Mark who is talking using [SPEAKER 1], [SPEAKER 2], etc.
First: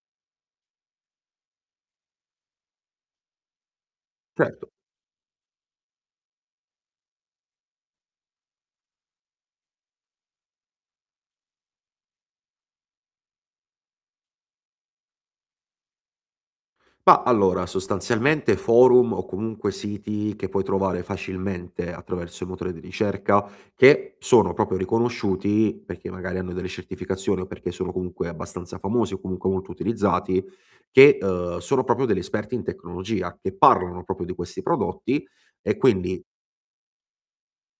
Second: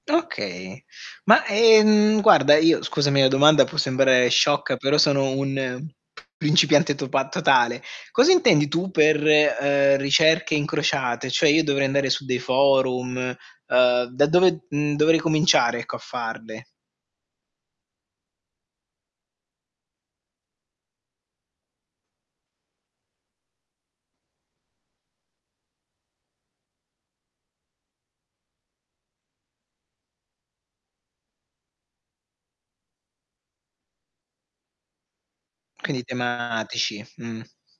[SPEAKER 1] Okay. Ma, ehm, guarda, io scusami la domanda, può sembrare
[SPEAKER 2] Certo.
[SPEAKER 1] sciocca però sono un principiante topa totale. Cosa intendi tu per, ehm, ricerche incrociate? Cioè io dovrei andare su dei forum, uhm, da dove, mhmm, dovrei cominciare ecco a farle?
[SPEAKER 2] Mah, allora sostanzialmente forum, o comunque siti che puoi trovare facilmente attraverso i motori di ricerca, che sono proprio riconosciuti perché magari hanno delle certificazioni, o perché sono comunque abbastanza famosi, o comunque molto utilizzati, che, uhm, sono proprio degli esperti in tecnologia, che parlano proprio di questi prodotti, e
[SPEAKER 1] Quindi
[SPEAKER 2] quindi
[SPEAKER 1] tematici, mh.